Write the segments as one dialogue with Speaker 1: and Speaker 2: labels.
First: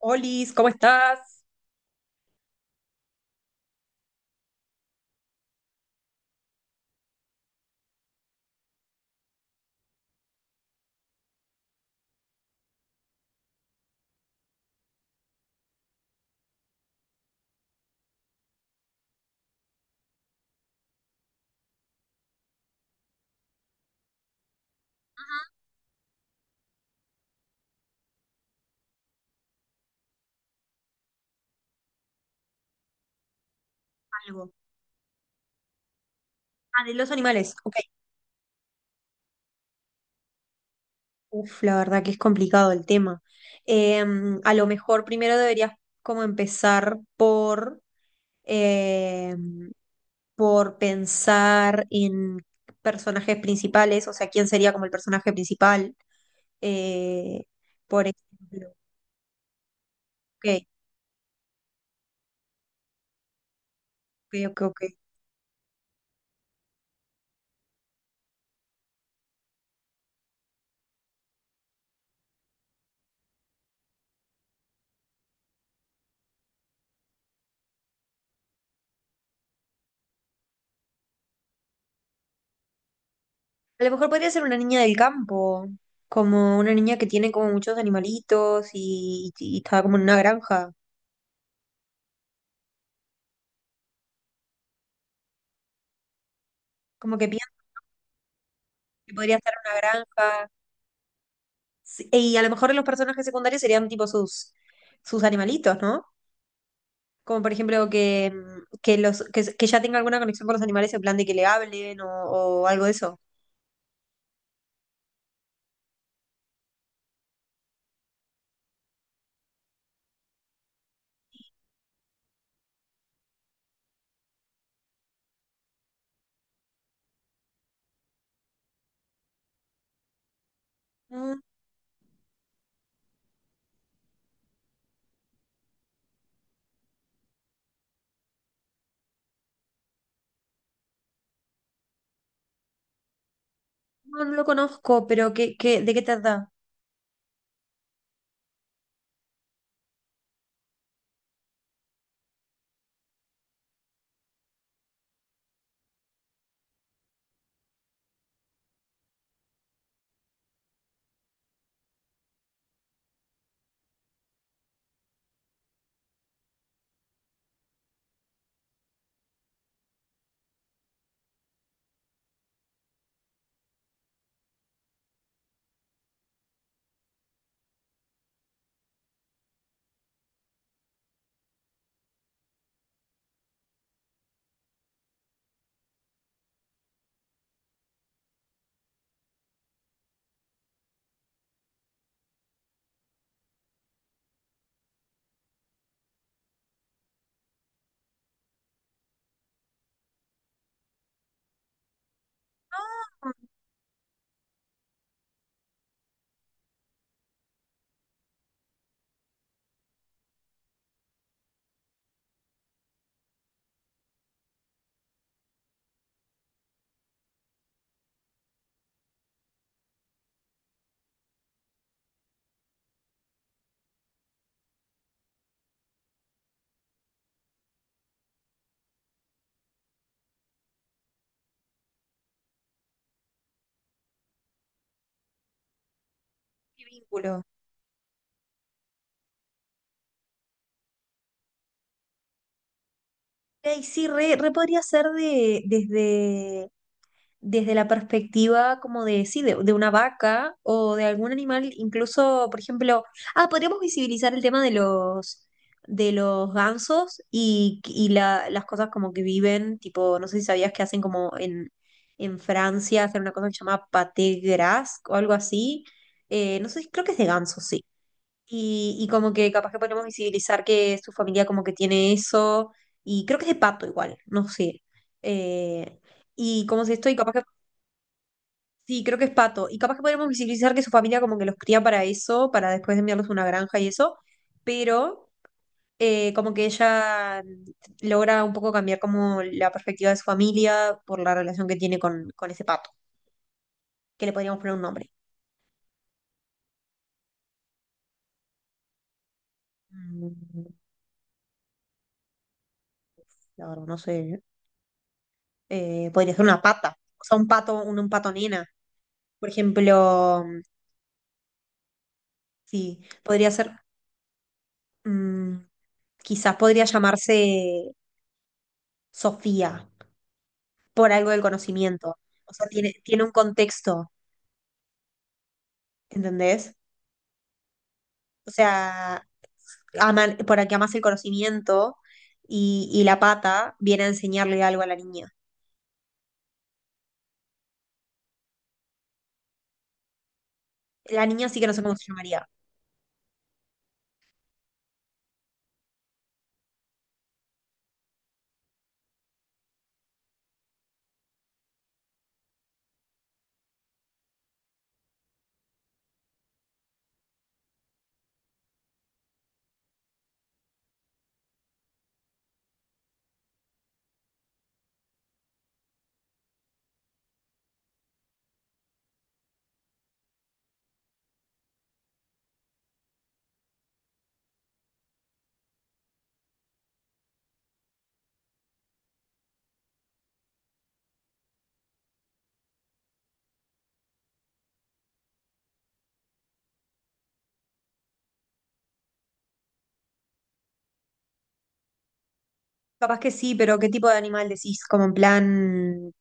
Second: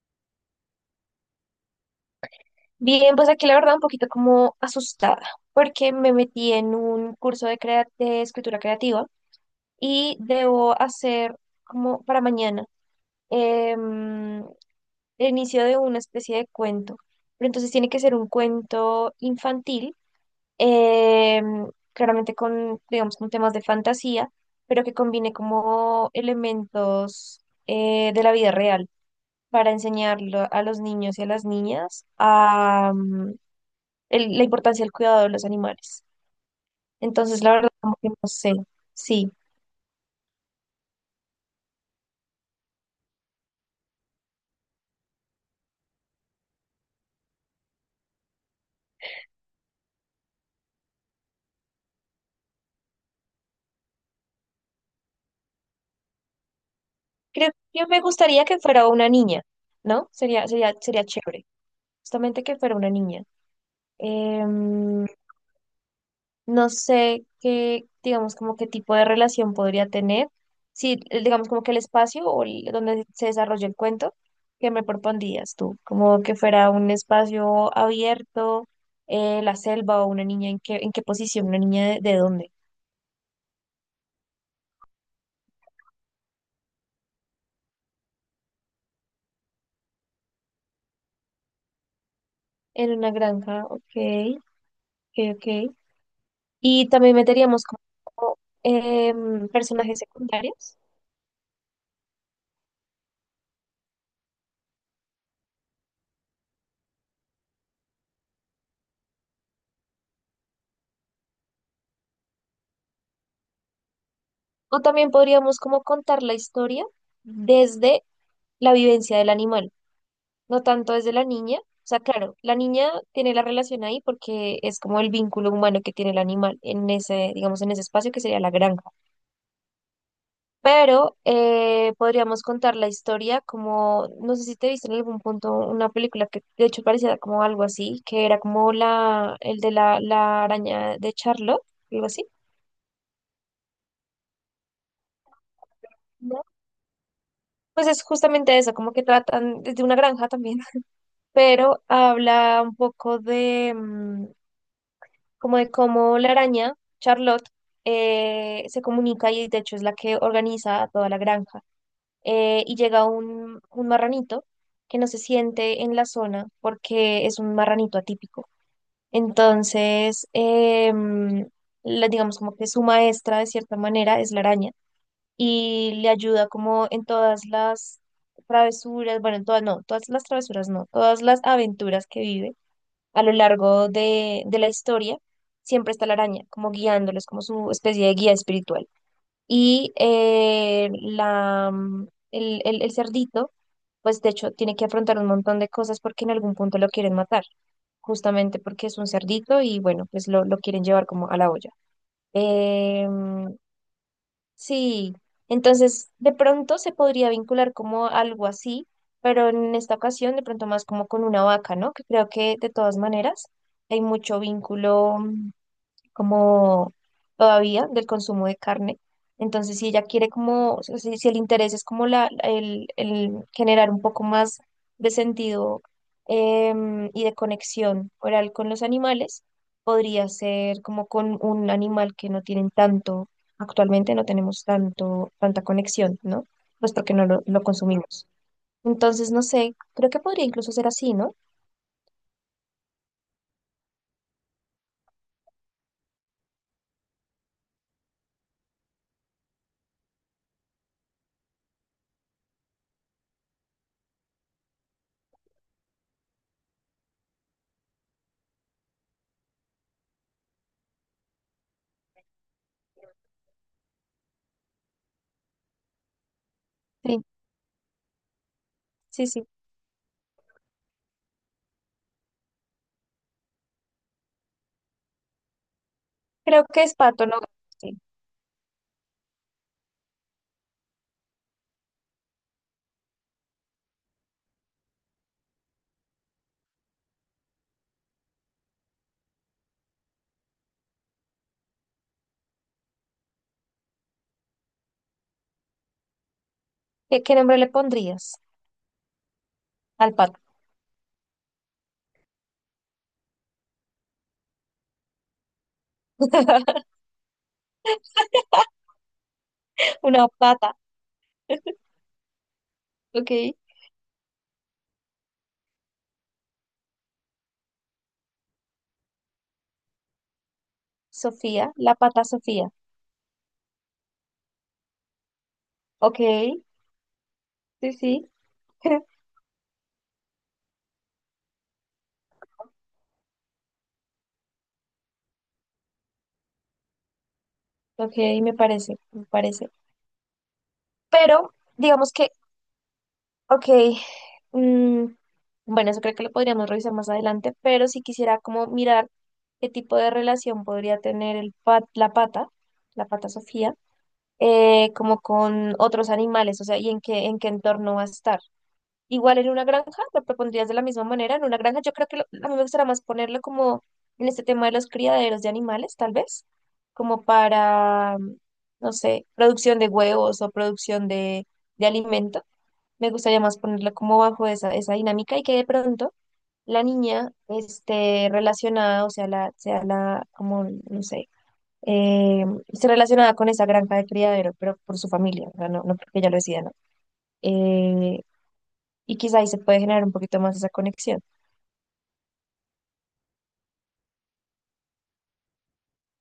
Speaker 1: Olis, ¿cómo estás?
Speaker 2: Bien, pues aquí la verdad un poquito como asustada, porque me metí en un curso de, de escritura creativa y debo hacer como para mañana em, el inicio de una especie de cuento, pero entonces tiene que ser un cuento infantil, em, claramente con, digamos, con temas de fantasía, pero que combine como elementos de la vida real para enseñarlo a los niños y a las niñas la
Speaker 1: Algo.
Speaker 2: importancia del cuidado de los animales.
Speaker 1: Ah, de los
Speaker 2: Entonces, la
Speaker 1: animales.
Speaker 2: verdad,
Speaker 1: Ok.
Speaker 2: como que no sé. Sí,
Speaker 1: Uf, la verdad que es complicado el tema. A lo mejor primero deberías como empezar por, em, por pensar en personajes principales, o sea, quién sería como el personaje principal. eh,
Speaker 2: creo que me
Speaker 1: por
Speaker 2: gustaría que
Speaker 1: ejemplo,
Speaker 2: fuera una niña, ¿no? Sería,
Speaker 1: ok,
Speaker 2: sería, sería chévere, justamente que fuera una niña.
Speaker 1: ok.
Speaker 2: Em, no sé qué, digamos, como qué tipo de relación podría tener. Sí, digamos, como que el espacio o donde se desarrolla el cuento, ¿qué me propondrías tú? Como que fuera un espacio abierto, la selva o una niña, en qué posición? ¿Una niña de dónde?
Speaker 1: A lo mejor podría ser una niña del campo, como una niña que tiene como muchos animalitos y está como en una granja.
Speaker 2: En una granja, ok. Ok, ok. Y también
Speaker 1: Como que piensan
Speaker 2: meteríamos como
Speaker 1: que podría estar en una
Speaker 2: personajes
Speaker 1: granja.
Speaker 2: secundarios.
Speaker 1: Sí, y a lo mejor los personajes secundarios serían tipo sus animalitos, ¿no? Como por ejemplo que, mm, que, los, que ya tenga alguna conexión con los animales en plan de que le hablen o algo de eso.
Speaker 2: O también podríamos como contar la historia desde la vivencia del animal, no tanto desde la niña. O sea, claro, la niña tiene la relación ahí porque es como el vínculo humano que tiene el animal en ese, digamos, en ese espacio que sería la granja. Pero
Speaker 1: Mm.
Speaker 2: podríamos contar la historia como, no sé si te viste en algún punto una película que de hecho parecía como algo así, que era como la araña de Charlotte, algo así.
Speaker 1: No, no lo conozco, pero ¿de qué
Speaker 2: ¿No?
Speaker 1: trata?
Speaker 2: Pues es justamente eso, como que tratan desde una granja también, pero habla un poco de como de cómo la araña, Charlotte, se comunica y de hecho es la que organiza a toda la granja. Y llega un marranito que no se siente en la zona porque es un marranito atípico. Entonces, digamos como que su maestra de cierta manera es la araña y le ayuda como en todas las travesuras, bueno, en todas, no, todas las travesuras no, todas las aventuras que vive a lo largo de la historia, siempre está la araña como guiándolos como su especie de guía espiritual. Y la, mm, el cerdito, pues de hecho, tiene que afrontar un montón de cosas porque en algún punto lo quieren matar, justamente porque es un cerdito y bueno, pues lo quieren llevar como a la olla.
Speaker 1: Mm.
Speaker 2: Em, sí, entonces de pronto se podría vincular como algo así, pero en esta ocasión de pronto más como con una vaca, ¿no? Que creo que de todas maneras hay mucho vínculo como todavía del consumo de carne. Entonces, si ella quiere como, o sea, si, el interés es como el generar un poco más de sentido y de conexión oral con los animales, podría ser como con un animal que no tienen tanto, actualmente no tenemos tanto, tanta conexión, ¿no?
Speaker 1: ¿Qué
Speaker 2: Pues porque no
Speaker 1: vínculo?
Speaker 2: lo consumimos. Entonces, no sé, creo que podría incluso ser así, ¿no?
Speaker 1: Ey, sí, re podría ser desde, desde la perspectiva como de, sí, de una vaca o de algún animal, incluso, por ejemplo, ah, podríamos visibilizar el tema de los gansos y las cosas como que viven, tipo, no sé si sabías que hacen como en Francia, hacen una cosa que se llama pâté gras o algo así. No sé, creo que es
Speaker 2: Sí,
Speaker 1: de gansos, sí. Y
Speaker 2: sí,
Speaker 1: como
Speaker 2: sí.
Speaker 1: que capaz que podemos visibilizar que su familia como que tiene eso, y creo que es de pato igual, no sé. Eh,
Speaker 2: Creo
Speaker 1: y
Speaker 2: que
Speaker 1: como si
Speaker 2: es
Speaker 1: estoy
Speaker 2: pato,
Speaker 1: capaz
Speaker 2: ¿no?
Speaker 1: que
Speaker 2: Sí.
Speaker 1: sí, creo que es pato. Y capaz que podríamos visibilizar que su familia como que los cría para eso, para después enviarlos a una granja y eso, pero como que ella logra un poco cambiar como la perspectiva de su familia por la relación que tiene con ese pato, que le podríamos poner un nombre.
Speaker 2: ¿Qué, qué nombre le pondrías al pato?
Speaker 1: Mm, la verdad, no sé. Podría ser una pata, o sea, un pato, un pato nena. Por
Speaker 2: Una
Speaker 1: ejemplo,
Speaker 2: pata,
Speaker 1: sí,
Speaker 2: ok.
Speaker 1: podría ser, mm, quizás podría llamarse Sofía. Por algo del
Speaker 2: Sofía, la
Speaker 1: conocimiento.
Speaker 2: pata
Speaker 1: O sea,
Speaker 2: Sofía,
Speaker 1: tiene un contexto,
Speaker 2: ok.
Speaker 1: ¿entendés?
Speaker 2: Sí, sí,
Speaker 1: O sea, aman, por aquí amas el conocimiento y la pata viene a enseñarle algo a la niña.
Speaker 2: ok, me parece, me parece.
Speaker 1: La niña
Speaker 2: Pero,
Speaker 1: sí que no sé cómo se
Speaker 2: digamos que,
Speaker 1: llamaría.
Speaker 2: ok, mm, bueno, eso creo que lo podríamos revisar más adelante, pero si quisiera como mirar qué tipo de relación podría tener el la pata Sofía, como con otros animales, o sea, y en qué entorno va a estar. Igual en una granja, lo propondrías de la misma manera. En una granja, yo creo que a mí me gustaría más ponerlo como en este tema de los criaderos de animales, tal vez, como para, no sé, producción de huevos o producción de alimento. Me gustaría más ponerlo como bajo esa, esa dinámica y que de pronto la niña esté relacionada, o sea, sea la, como, no sé, esté relacionada con esa granja de criadero, pero por su familia, o sea, no, no porque ella lo decida, ¿no? Eh, y quizá ahí se puede generar un poquito más esa conexión.
Speaker 1: Capaz que sí, pero ¿qué tipo de animal decís? ¿Como en plan,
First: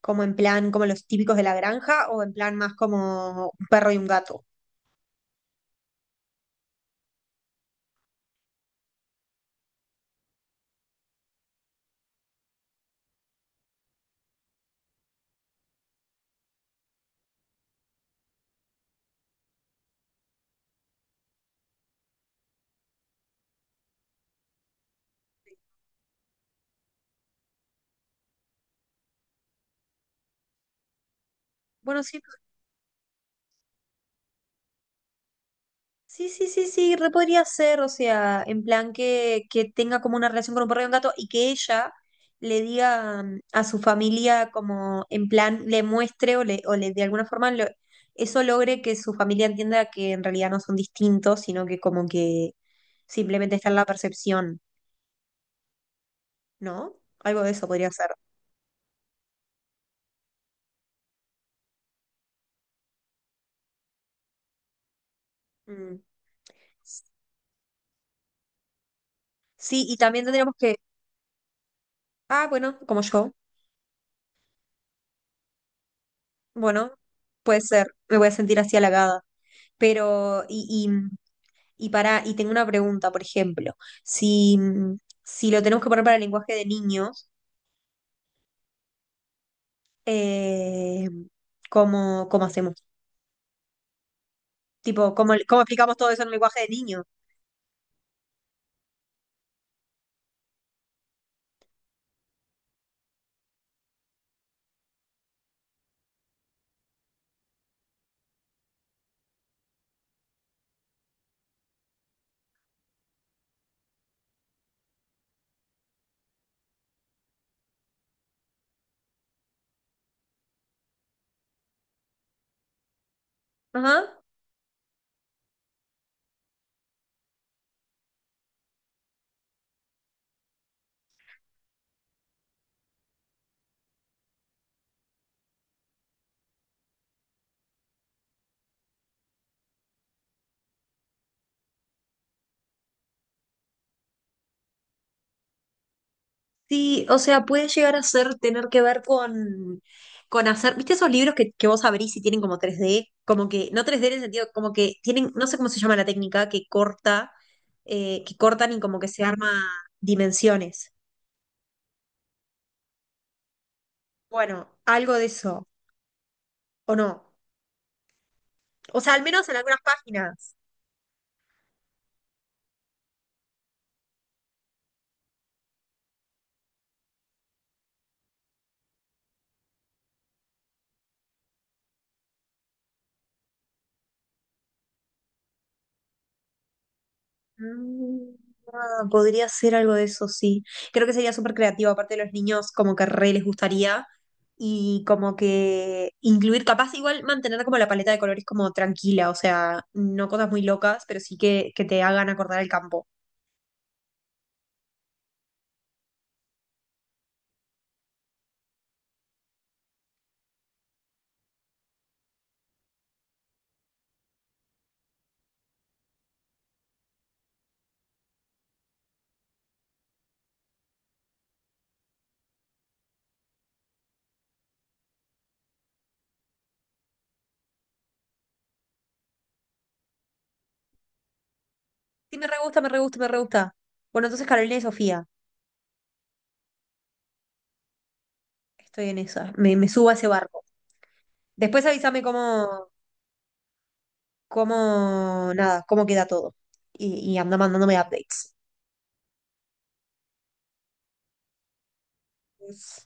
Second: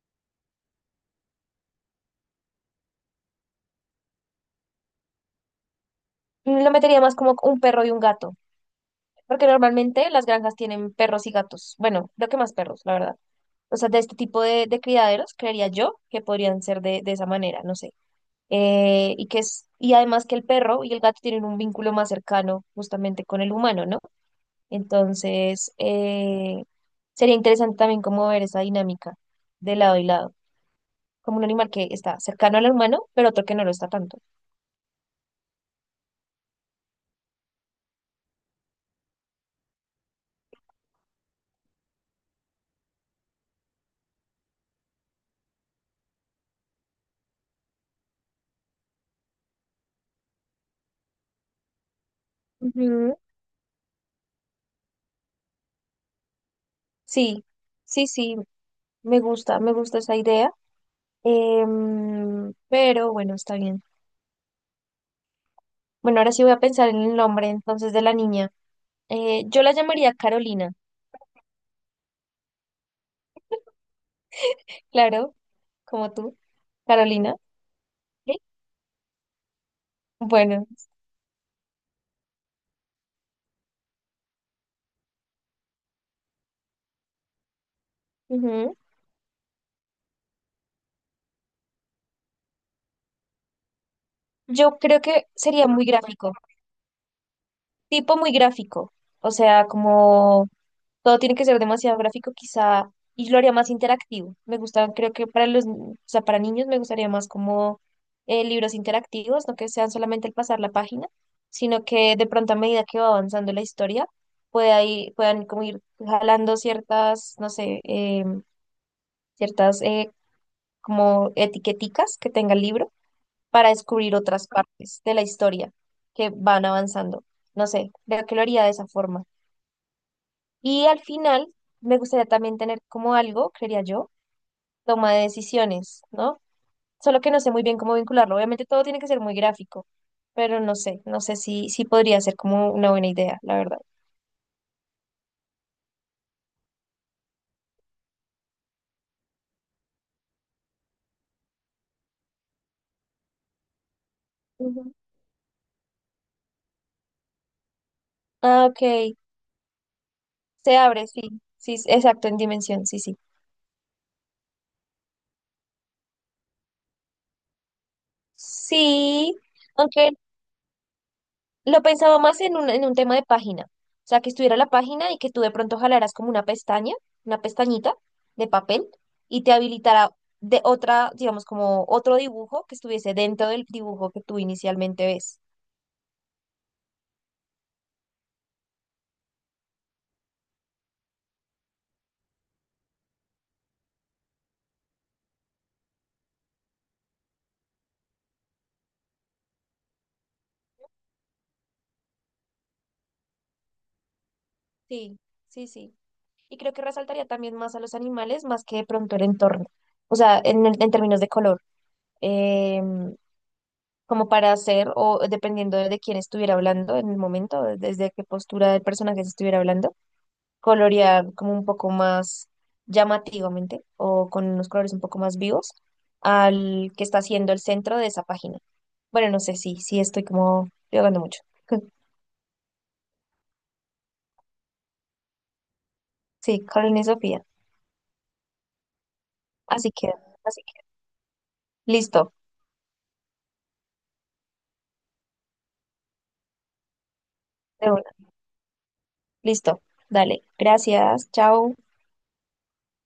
Speaker 1: como los típicos de la granja o en plan más como un perro y un gato?
Speaker 2: Lo metería más como un perro y un gato, porque normalmente las granjas tienen perros y gatos. Bueno, creo que más perros, la verdad. O sea, de este tipo de criaderos, creería yo que podrían ser de esa manera, no sé. Y que es, y además que el perro y el gato tienen un vínculo más cercano justamente con el humano, ¿no? Entonces, sería interesante también como ver esa dinámica de lado y lado, como un animal que
Speaker 1: Bueno,
Speaker 2: está
Speaker 1: sí,
Speaker 2: cercano al humano, pero otro que no lo está tanto.
Speaker 1: Sí, re podría ser, o sea, en plan que tenga como una relación con un perro y un gato y que ella le diga mm, a su familia como en plan le muestre o le de alguna forma lo- eso logre que su familia entienda que en realidad no son distintos, sino que como que
Speaker 2: Ujú.
Speaker 1: simplemente está en la percepción, ¿no? Algo
Speaker 2: Sí,
Speaker 1: de eso podría
Speaker 2: sí,
Speaker 1: ser.
Speaker 2: sí, me gusta esa idea. Pero bueno, está bien.
Speaker 1: Mm.
Speaker 2: Bueno, ahora sí voy a pensar en el nombre entonces de la niña. Yo la
Speaker 1: Sí, y
Speaker 2: llamaría
Speaker 1: también tendríamos
Speaker 2: Carolina,
Speaker 1: que, ah, bueno, como yo,
Speaker 2: claro, como tú,
Speaker 1: bueno,
Speaker 2: Carolina.
Speaker 1: puede ser, me voy a
Speaker 2: ¿Sí?
Speaker 1: sentir así halagada. Pero,
Speaker 2: Bueno,
Speaker 1: y para, y tengo una pregunta, por ejemplo, si, mm, si lo tenemos que poner para el lenguaje de niños,
Speaker 2: ujú.
Speaker 1: eh, ¿cómo hacemos?
Speaker 2: Yo creo
Speaker 1: Tipo,
Speaker 2: que
Speaker 1: ¿cómo
Speaker 2: sería muy
Speaker 1: explicamos todo eso en un
Speaker 2: gráfico,
Speaker 1: lenguaje de niños?
Speaker 2: tipo muy gráfico, o sea, como todo tiene que ser demasiado gráfico, quizá, y lo haría más interactivo. Me gusta, creo que para los, o sea, para niños me gustaría más como libros interactivos, no que sean solamente el pasar la página, sino que de pronto a medida que va avanzando la historia, puedan como ir jalando ciertas, no sé, ciertas como etiqueticas que tenga el libro para
Speaker 1: Ajá.
Speaker 2: descubrir otras partes de la historia que van avanzando. No sé, creo que lo haría de esa forma. Y al final, me gustaría también tener como algo, creería yo, toma de decisiones, ¿no? Solo que no sé muy bien cómo vincularlo. Obviamente todo tiene que ser muy gráfico, pero no sé, no sé si, si podría ser como una buena idea, la verdad.
Speaker 1: Sí, o sea, puede llegar a ser tener que ver con hacer, ¿viste esos libros que vos abrís y tienen como tres d? Como que, no tres d en el sentido, como
Speaker 2: Ujú.
Speaker 1: que tienen, no sé cómo se llama la técnica, que corta, que
Speaker 2: Ah,
Speaker 1: cortan y
Speaker 2: ok.
Speaker 1: como que se arma
Speaker 2: Se
Speaker 1: dimensiones.
Speaker 2: abre, sí. Sí, exacto, en dimensión, sí, sí.
Speaker 1: Bueno, algo de eso, ¿o no? O sea, al
Speaker 2: Sí,
Speaker 1: menos en algunas
Speaker 2: aunque
Speaker 1: páginas.
Speaker 2: lo pensaba más en un tema de página. O sea, que estuviera la página y que tú de pronto jalaras como una pestaña, una pestañita de papel y te habilitara de otra, digamos, como otro dibujo que estuviese dentro del dibujo que tú inicialmente ves.
Speaker 1: Mm, ah, podría ser algo de eso, sí. Creo que sería súper creativo, aparte de los niños, como que re les gustaría. Y como que incluir, capaz igual mantener como la paleta de colores como tranquila, o sea, no cosas muy locas, pero sí que te hagan acordar el campo.
Speaker 2: Sí, sí, sí. Y creo que resaltaría también más a los animales más que de pronto el entorno. O sea, en términos de color. Em, como para hacer, o dependiendo de quién estuviera hablando en el momento, desde qué postura del personaje se estuviera hablando colorear como un poco más llamativamente o con unos colores un poco más vivos al que está siendo el centro de esa página. Bueno, no sé si sí, sí estoy como divagando mucho.
Speaker 1: Sí, me re gusta, me re gusta. Bueno, entonces Carolina y Sofía,
Speaker 2: Sí, Karen y Sofía.
Speaker 1: estoy en esa, me
Speaker 2: Así
Speaker 1: subo a
Speaker 2: queda,
Speaker 1: ese
Speaker 2: así
Speaker 1: barco.
Speaker 2: queda.
Speaker 1: Después avísame
Speaker 2: Listo,
Speaker 1: nada, cómo queda todo. Y anda
Speaker 2: de
Speaker 1: mandándome
Speaker 2: una,
Speaker 1: updates.
Speaker 2: listo. Dale, gracias, chao.
Speaker 1: Yes.